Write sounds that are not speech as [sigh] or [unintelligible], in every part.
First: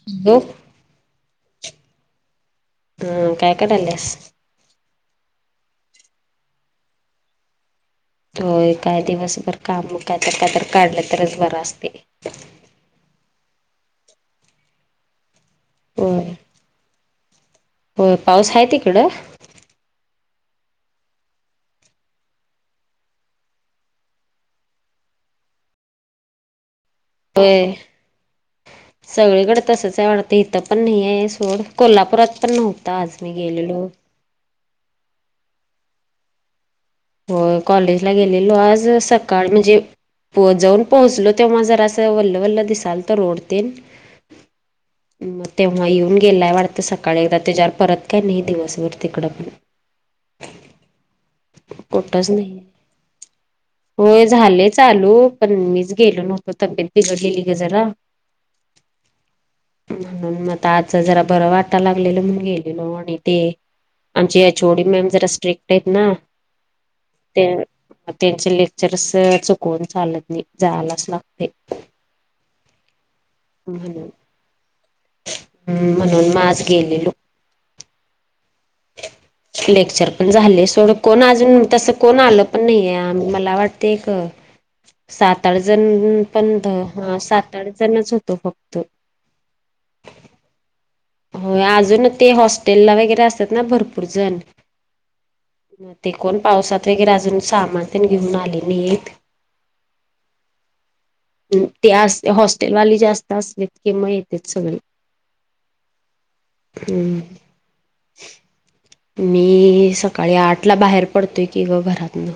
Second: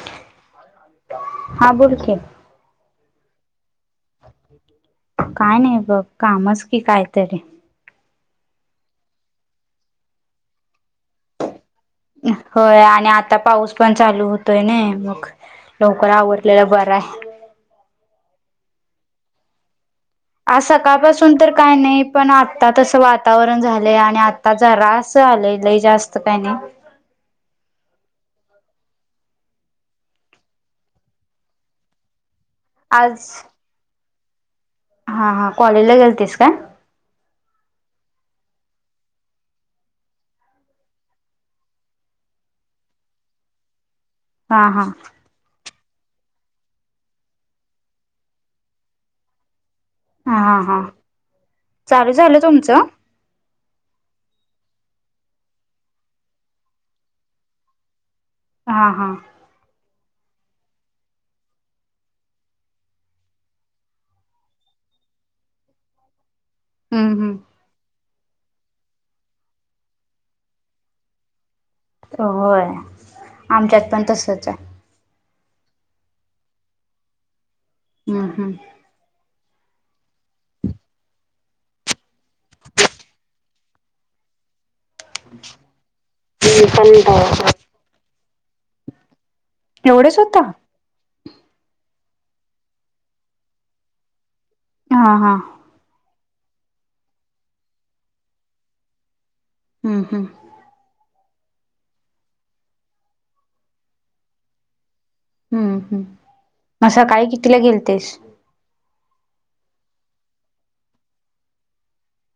[unintelligible] हा बोल की ह काय कडयल्यास [inaudible] काय नाही बघ कामच की कायतरी त काय दिवसभर काम काय तर का तर काढलं तरच बरं असते होय आणि आता पाऊस पण चालू होतोय ना मग लवकर होय आवरलेल बर आहे होय पाऊस हाय तकडं आज सकाळपासून तर काय नाही पण आत्ता तसं वातावरण झालंय आणि आ त्या जरास आलाय लय जास्त काही नाही होय सगळीकडे तसंच आहे आडतं इथं पण नाही आहे सोड कोल्हापुरात पण नव्हतं आज मी गेलेलो हा हा कॉलेज ला गेलतीस काय हो कॉलेजला गेलेलो आज सकाळ म्हणजे प जाऊन पोहोचलो तेव्हा जरा असं वल्ल वल्ल दिसाल तर रोड तेन. हा हा. मग तेव्हा येऊन गेलाय वाटतं सकाळी एकदा त्याच्यावर परत काय नाही दिवसभर तिकडं पण.. हा हा हा. चालू कोट्टाचं झालं नाहीं. तुमचं होय झाले चालू पण मीच गेलो नव्हतो तब्येत बिघडलेली ग जरा [unintelligible] हा हा म्हणून मता आज जरा बरं वाटा लागलेल म्हणून गेलेलो आणि ते आमची एचओडी मॅम जरा स्ट्रिक्ट आहेत ना हम् हम. ते त्यांचे लेक्चरस चुकवून चालत नाही जआलाच लागते. होय आमच्यात पण तसच आहे. हम् म्हणून आज गेलेलो. हम् हम्. रिकामा ऑडिओ लेक्चर पण झाले सोडं कोण अजून तसं कोण आलं पण नाही मला वाटते एक.. सात आठ जण पण हा सात आठ जणच होतो फक्त. एवढंच होत. हो अजून ते हॉस्टेलला वगैरे असतात ना भरपूर जण. हा हा. मग ते कोण पावसात वगैरे अजून सामान पण घेऊन आलेली आहेत. हम् हम्. ते अस हॉस्टेलवाली जास्त असले किंवा येत सगळे. हम्म हम्म. मग हम्. सकाळी कितीला गेलतीस? मी सकाळी आठ ला बाहेर पडतोय की ग घरातन.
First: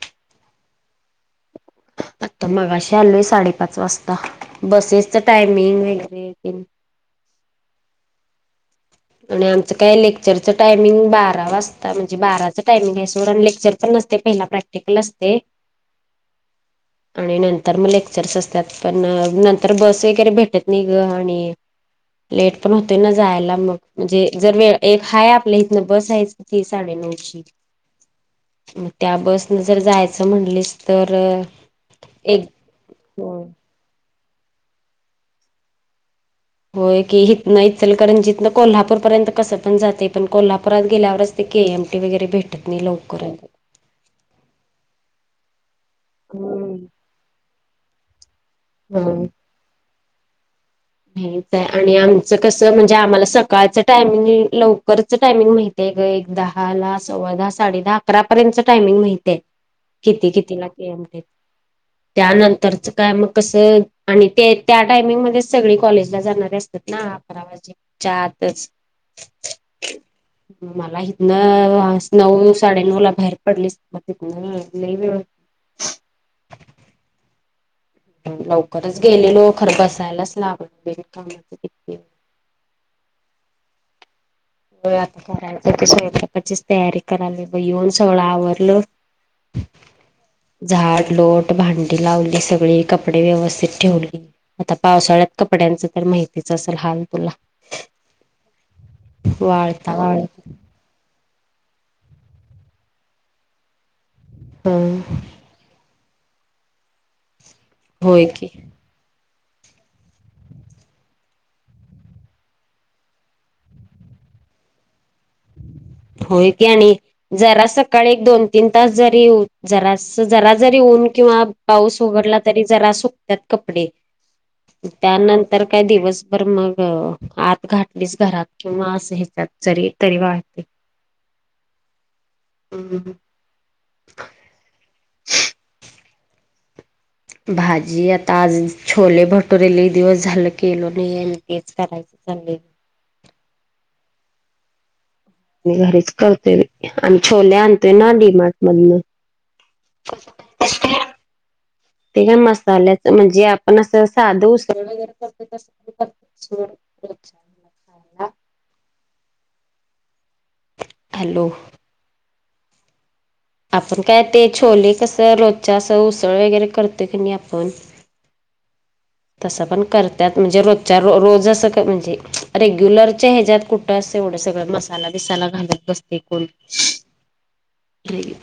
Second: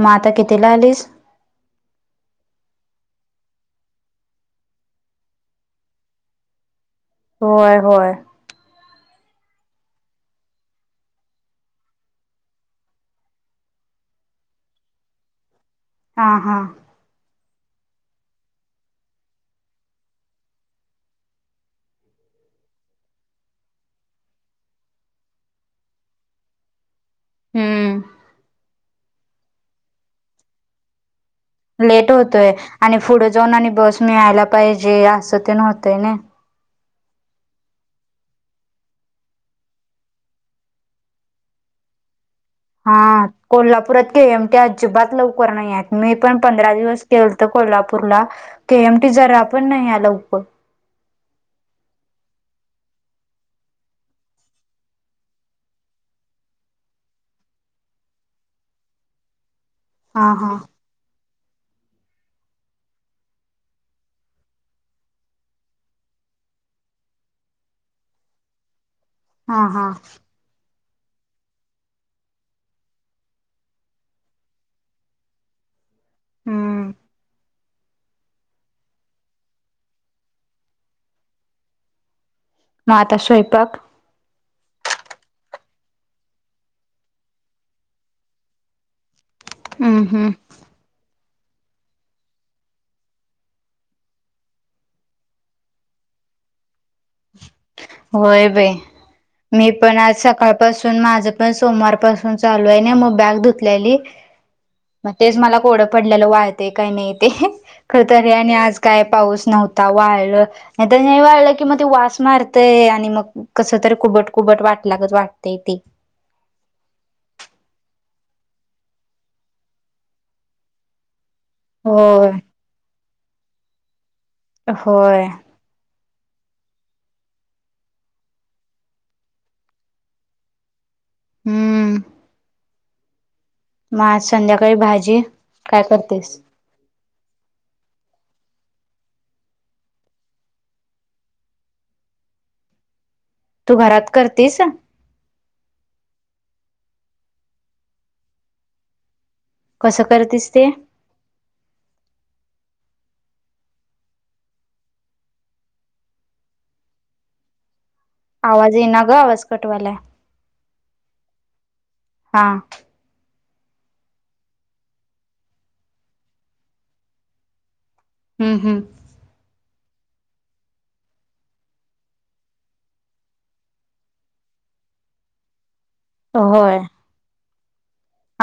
मग आता कितीला आलीस? आता मगाशी आलोय साडेपाच वाजता बसेसच टायमिंग वगरे.. होय होय. आणि आमचं काय लेक्चरचं टायमिंग बारा वाजता म्हणजे बाराचं टायमिंग आहे सोडं आणि लेक्चर... पण नते पहिला प्रॅक्टिकल असते. हा हा. आणि नंतर मग लेक्चर्स असतात पण नंतर बस वगैरे भेटत नाही ग आणि.. लेट पण होते ना जायला मग. म्हणजे जर वेळ एक हा आपल्या इथन बस आहे ती साडे नऊची. हम्म मग त्या बसन जर जायचं म्हणलीस तर.. लेट एक होतोय आणि पुढे जाऊन आणि बस मिळायला पाहिजे असं ते नव्हतंय ना. होय की हित नाही इ चल कारण जथनं कोल्हापूरपर्यंत कसं पण जाते पण कोल्हापुरात गेल्यावरच... ते के एमटी वगैेऱे भेट हा कोल्हापुरात के एमट्या अ जिबात लवकर नाही आहेत. मी पण पंधरा हम्म दिवस गेलत कोल्हापूरला केएमटी जरा पण नाही आ लवकर. नाहीच आहे आणि आमचं कसं म्हणजे आम्हाला सकाळचं टायमिंग लवकरच टायमिंग माहि ते एक दहा ला सव्वा दहा साडे दहा अकरा पर्यंतच टायमिंग माहितय किती हा हा किती ला.. त्यानंतरच काय मग कस आणि ते त्या टायमिंग मध्येचं... सगळी कॉलेज ला जाणारे असतात ना अकरा वाजच्या आतच.. हा हा. हम. मला हिथनं नऊ साडेनऊ ला बाहेर पडलीस मग तिथनं लई वेळ हम्म. लवकरच गेलेलो खर बसायलाच लागल बिन कामाचं मग आता स्वयंपाक. आता करायच ते स्वयंपाकाचीच तयारी करायला येऊन सगळं आवरलं. रिकामा ऑडिओ हम्म हम्म झाड लोट भांडी लावली सगळी कपडे व्यवस्थित ठेवली. आता पावसाळ्यात कपड्यांच तर माहितीच असेल हाल तुला होय बाई मी वाळता पण आज वाळत सकाळ पासून माझं पण सोमवार पाासून चालू आहे ना मग बॅग धुतलेली ह मग तेच मला कोडं पडलेलं वाळते काही नाही ते होय खतरी की आणि आज काय पाऊस नव्हता वाळलं नाही वाळलं की मग ते वास मारतेय आणि मग कस तरी कुबट कुबट वाटलागत वाटतेय ती होय क्याणी जरा सकाळी एक दोन तीन तास जरीऊ जरा जरा जरी ऊन किंवा पाऊस होय उघडला तरी जरा सुकतात कपडे होय त्यानंतर तर काही दिवसभर मग आत घाटलीस घरात किंवा अस ह्याच्यात जरी तरी वाहते हम्म हम्म मग आज संध्याकाळी भाजी काय करतेस भाजी आता आज छोले भटुरेले दिवस झाल केल नाही तेच करायच संलेडे तू घरात करतेस म घरीच करतोय आणि छोले आणतोय ना डीमार्ट मधन कसं करतस ते ते काय मसाल्याच म्हणजे आपण असं साध उगैरे [inaudible] हा आवाज ये ना ग आवाज कटवाला हॅलो हा आपण काय ते छोले कसं रोजच्या असं उसळ वगैरे करतोय की नाही आपण हम्म हम् तसं पण करतात म्हणजे रजच्या रोज असं म्हणजे रेग्युलरच्या ह्याच्यात कुठ अस एवढं सगळं मसाला बसाला घालत बसते एकूण होय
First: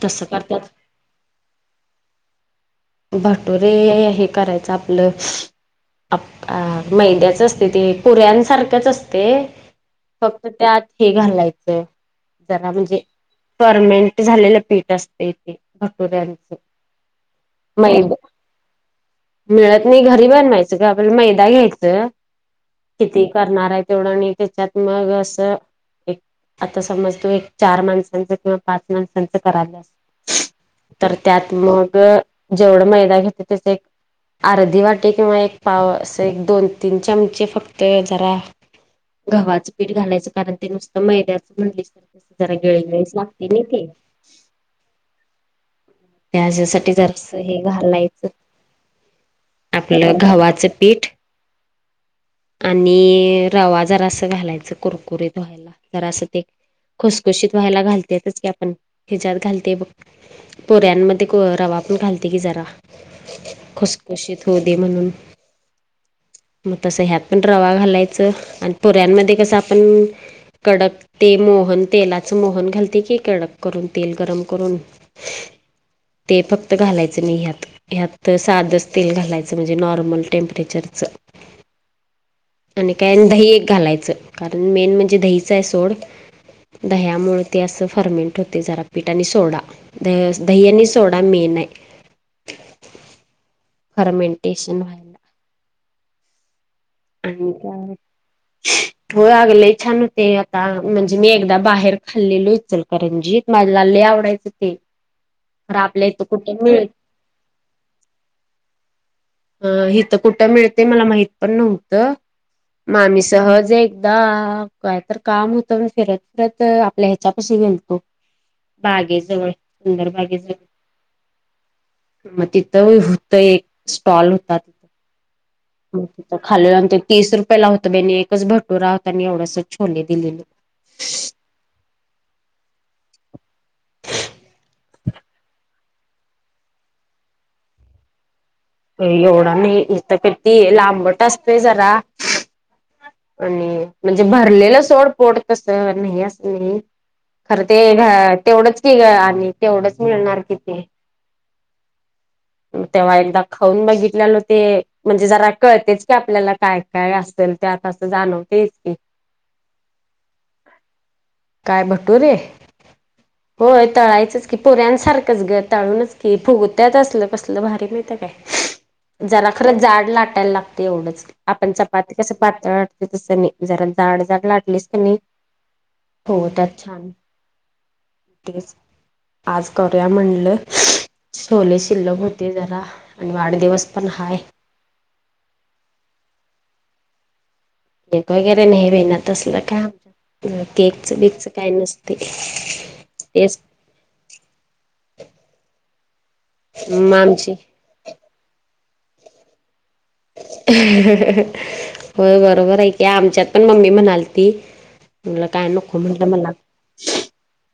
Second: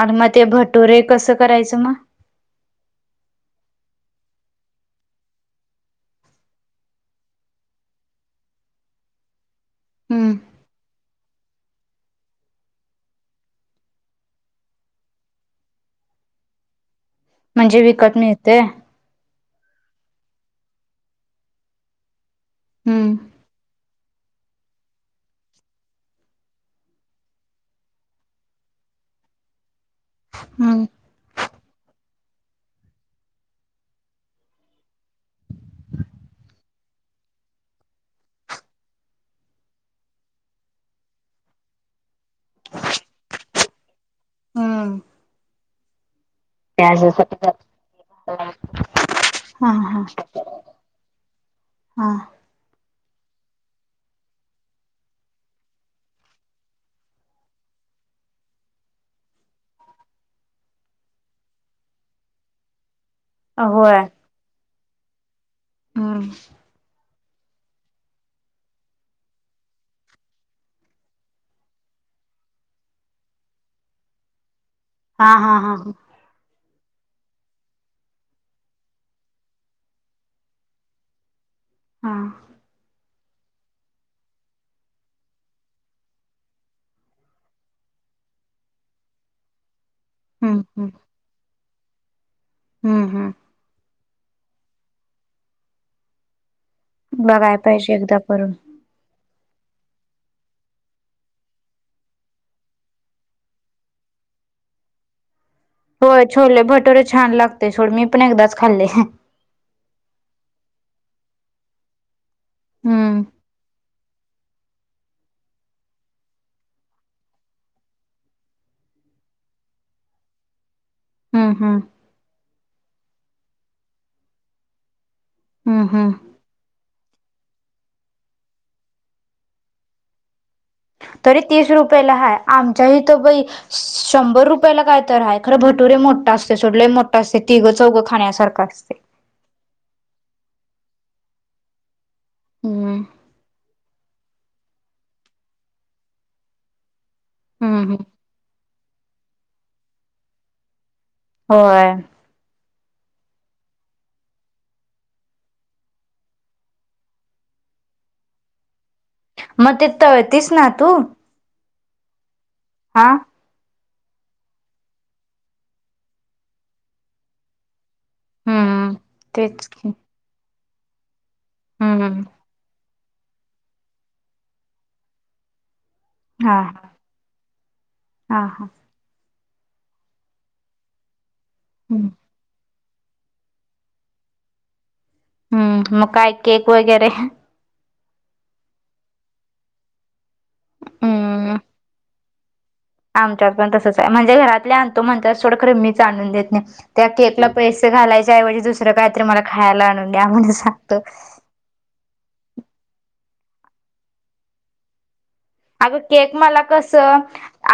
आणि मग ते भटुरे कसं करायचं मग भटोरे हे करायचं आपलं अ मैद्याच असते ते पुऱ्यांसारख्याच असते हम्म फक्त त्यात हे घालायचं जरा म्हणजे फर्मेंट झालेलं पीठ असत इथे भटुऱ्यांच म्हणजे विकत मिळते मिळत नाही घरी बनवायचं का आपल्याला मैदा घ्यायचं हम्म किती करणार आहे तेवढं आणि त्याच्यात मग असं आता समज तू एक चार माणसांच किंवा पाच माणसांचं करायला अस हं तर त्यात मग जेवढं मैदा घेते त्याच एक अर्धी वाटे किंवा एक पाव असं एक दोन तीन चमचे फक्त जरा गव्हाचं पीठ घालायचं कारण ते नुसत मैद्याचं म्हणली जरा गेळेगळेस लागते नाही ते हम् त्याच्यासाठी जरस जात हे घालायचं हा हा आपलं गव्हाचं पीठ हा आणि रवा जरा असं घालायचं कुरकुरीतधुवायला जर असं ते खसखुशीत व्हायला घालतेच की आपण हिजत घालते बघ पोऱ्यांमध्ये रवा पण घालते की जरा खसखुशीत होऊ दे म्हणून हा मग तसं ह्यात पण रवा घालायचं आणि पुोऱ्यांमध्ये कसं आपण कडक ते मोहन तेलाच मोहन घालते की कडक करून तेल गरम करून हा हा हा हा ते फक्त घालायचं नाही आहेतत ह्यात साधच तेल घालायचं म्हणजे नॉर्मल टेम्परेचरचं हा आणि काय दही एक घालायचं कारण मेन म्हणजे दहीचं आहे सोड दह्यामुळे ते असं फर्मेंट होते जरापीठ आणि सोडा द दहनी हम्म सोडा मेन आहे हम्म हम्म फर्मेंटेशन व्हा अ बघाय का पाहिजे एकदा करून ो आगले छान होते आता म्हणजे मी एकदा बाहेर खाल्लेलोचल करंजीत माझ्या लाले आवडायचं ते खर आपल्या इथ होय कुठे छोले मिळल भटुरे छान लागते सोड मी पण एकदाच खाल्ले अ हिथं कुठं मिळते मला माहित पण नव्हतं मग आम्ही हम्म सहज आहे एकदा कायत काम होतं मण फिरत फिरत आपल्या ह्याच्यापशी गेलतो बागेजवळ सुंदर बागेजवळ हम्म हम् मग तिथं होत एक स्टॉल होता हम्म हम्म तिथ खालेलंंत ते तीस रुपयाे ला होतं बेणी एकच भटूरा होता आणि एवढ्यास छोले दिलेले तरी तीस रुपयाला हा आमच्या हथ बाई शंभर रुपयाला काय तर ह खरं भर कटुरे मोठा असते सोडले मोठा असते तिघ चौघं खाण्यासारखं असते एवढा नाही इथ किती लांबट असतोय जरा हम्म आणि म्हणजे भरलेलं सोड पोड कसं नाही असं नाही खरं ते हम्म घ हम्म तेवढंच आणि तेवढंच मिळणार किथ होय तेव्हा एकदा खाऊन बघितलेल हो ते म्हणजे जरा कळतेच की आपल्याला काय काय असेल त्या आत असं जाणवतेच की मग तिथ तरतीस ना तू काय भटूरे हा होय तळायचंच की पोऱ्यांसारखंच घ तळूनच की फुगुत्याच असलं कसलं भारी मात हम्म काय जरा तेच खरं की जाड लाटायला लागत एवढंच आपण चपाती हम्म कसं पातळ लाटते तसं नाही जरा जाड जाड लाटलीस त नाही हो हा त्यात छान हा हा तेच आज कर्या म्हणलं छोले हम्म शिल्लो म्ह ते जरा आणि वाढदिवस पण हाय हम्म मकाय केक वगैरे बक वगैरे नाही भेनात असलं का केकच बीकच हम्म काही नसते आमच्यात तेच पण तसच आहे म्हणजे घरातले आणतो म्हणज थोडं खरे मीच आणून देत नाही त्या मग केकला आमची पैसे घालायच्याऐवजी दुसर काहीत्री मला खायला आणून द्याण सांगत. ह होय बरोबर ऐक आमच्यात पण मम्मी म्हणाल ती म काय अग केक म अग कस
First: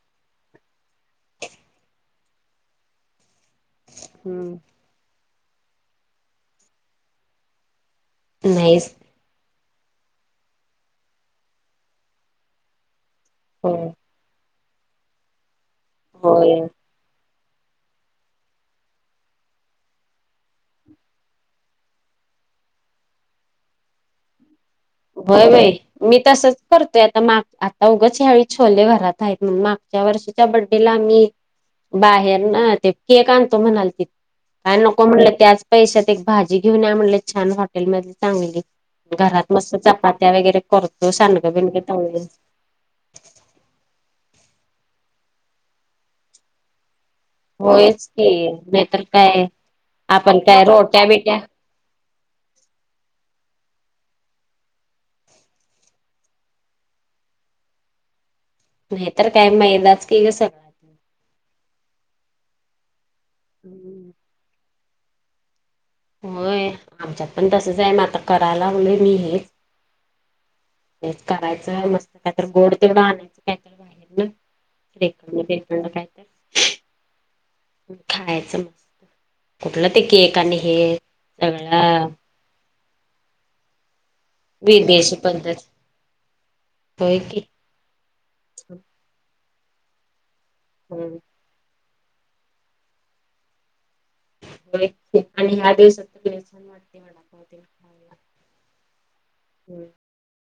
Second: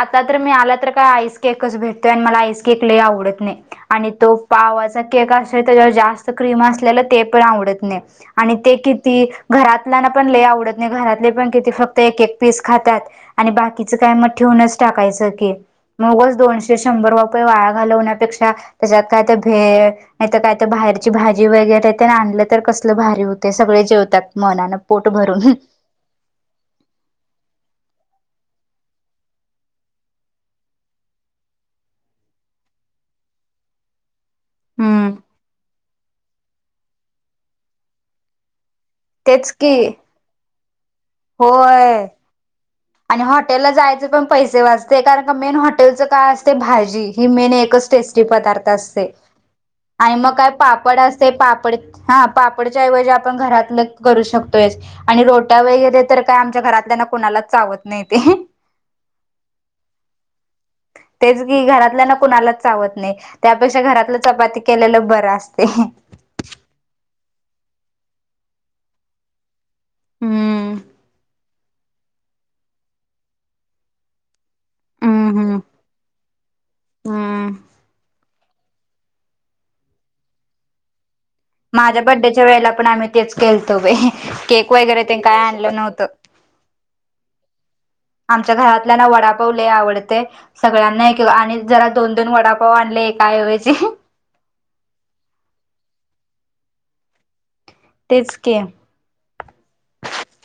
आता तर मी आला तर काय आईस केकच भेटतोय आणि मला आईस केक ल आवडत नाही. आणि तो हम्म पावाचा केक असे त्याच्यावर जास्त क्रीम असलेला ते पण आवडत नाही आणि ते नाहीच. किती घरातल्या ना पण ले आवडत नाही घरातले पण किती फक्त एक एक बा हो. का होय. ट शंभर रुपये वाळा घालवण्यापेक्षा त्याच्यात काय तर भे नाही तर काय तर बाहेरची भाजी वगैरे ते आणलं तर कसलं भारी होते. सगळे जेवतात मनान. भय बाई. मी तसच करतोय आता माग आता उगच ह्याळी छोले घरात आहेतण मागच्या वर्षी. च्या बड्डेला आम्ही बाहेर ते केक आणतो. म्हणाल तिथ. काय नको हम्म म्हणलं त्याच पैशात एक भाजी घेऊन या म्हणले छान हॉटेल मध चांगली घरात. तेच की चपात्या वगैरे करतो. सांडगं बिणग. होय. आणि हॉटेलला जायचे पण पैसे वाचते. कारण का मेन हॉटेलचं काय असते भाजी. ही मेन एकच होयच टेस्टी की पदार्थ नाहीतर असते. काय आणि मग आपण काय पापड रोट्या असते बिट्या पापड. हा पापडच्या ऐवजी आपण घरातलं करू शकतोय.. आणि रोट्या वगैरे तर काय आमच्या घरातल्या ना कोणाला चावत नाही. ते. नाहीतर काय मैदाच कीस. तेच की घरातल्या ना कुणाला चावत नाही. त्यापेक्षा हम्म. घरातलं चपाती. केलेलं बरं असते.. होय आमच्यात पण तसंच आहे. म आता करायला लागल मी हेच. हम्म. हेच करायचं मस्त काहीत गोड तेवढं आणायचं काहीतरी बाहेर ना. हम्म रेकंड हम्म रेखंड कायत हम्म खायचं मस्त. कुठलं ते केक आणि हे. माझ्या सगळं बड्डेच्या वेळेला पण आम्ही तेच खेळतो व. केक वगैरे विदेशी ते काय पद्धत आणलं नव्हतं.. होय की आमच्या घरातल्या ना वडापावले आवडते. सगळ्यांना होय के आणि जरा. दोन दोन वडापाव आणले एकाऐवजी. आणि ह्या दिवसात वडापाव ते. तेच की. हम्.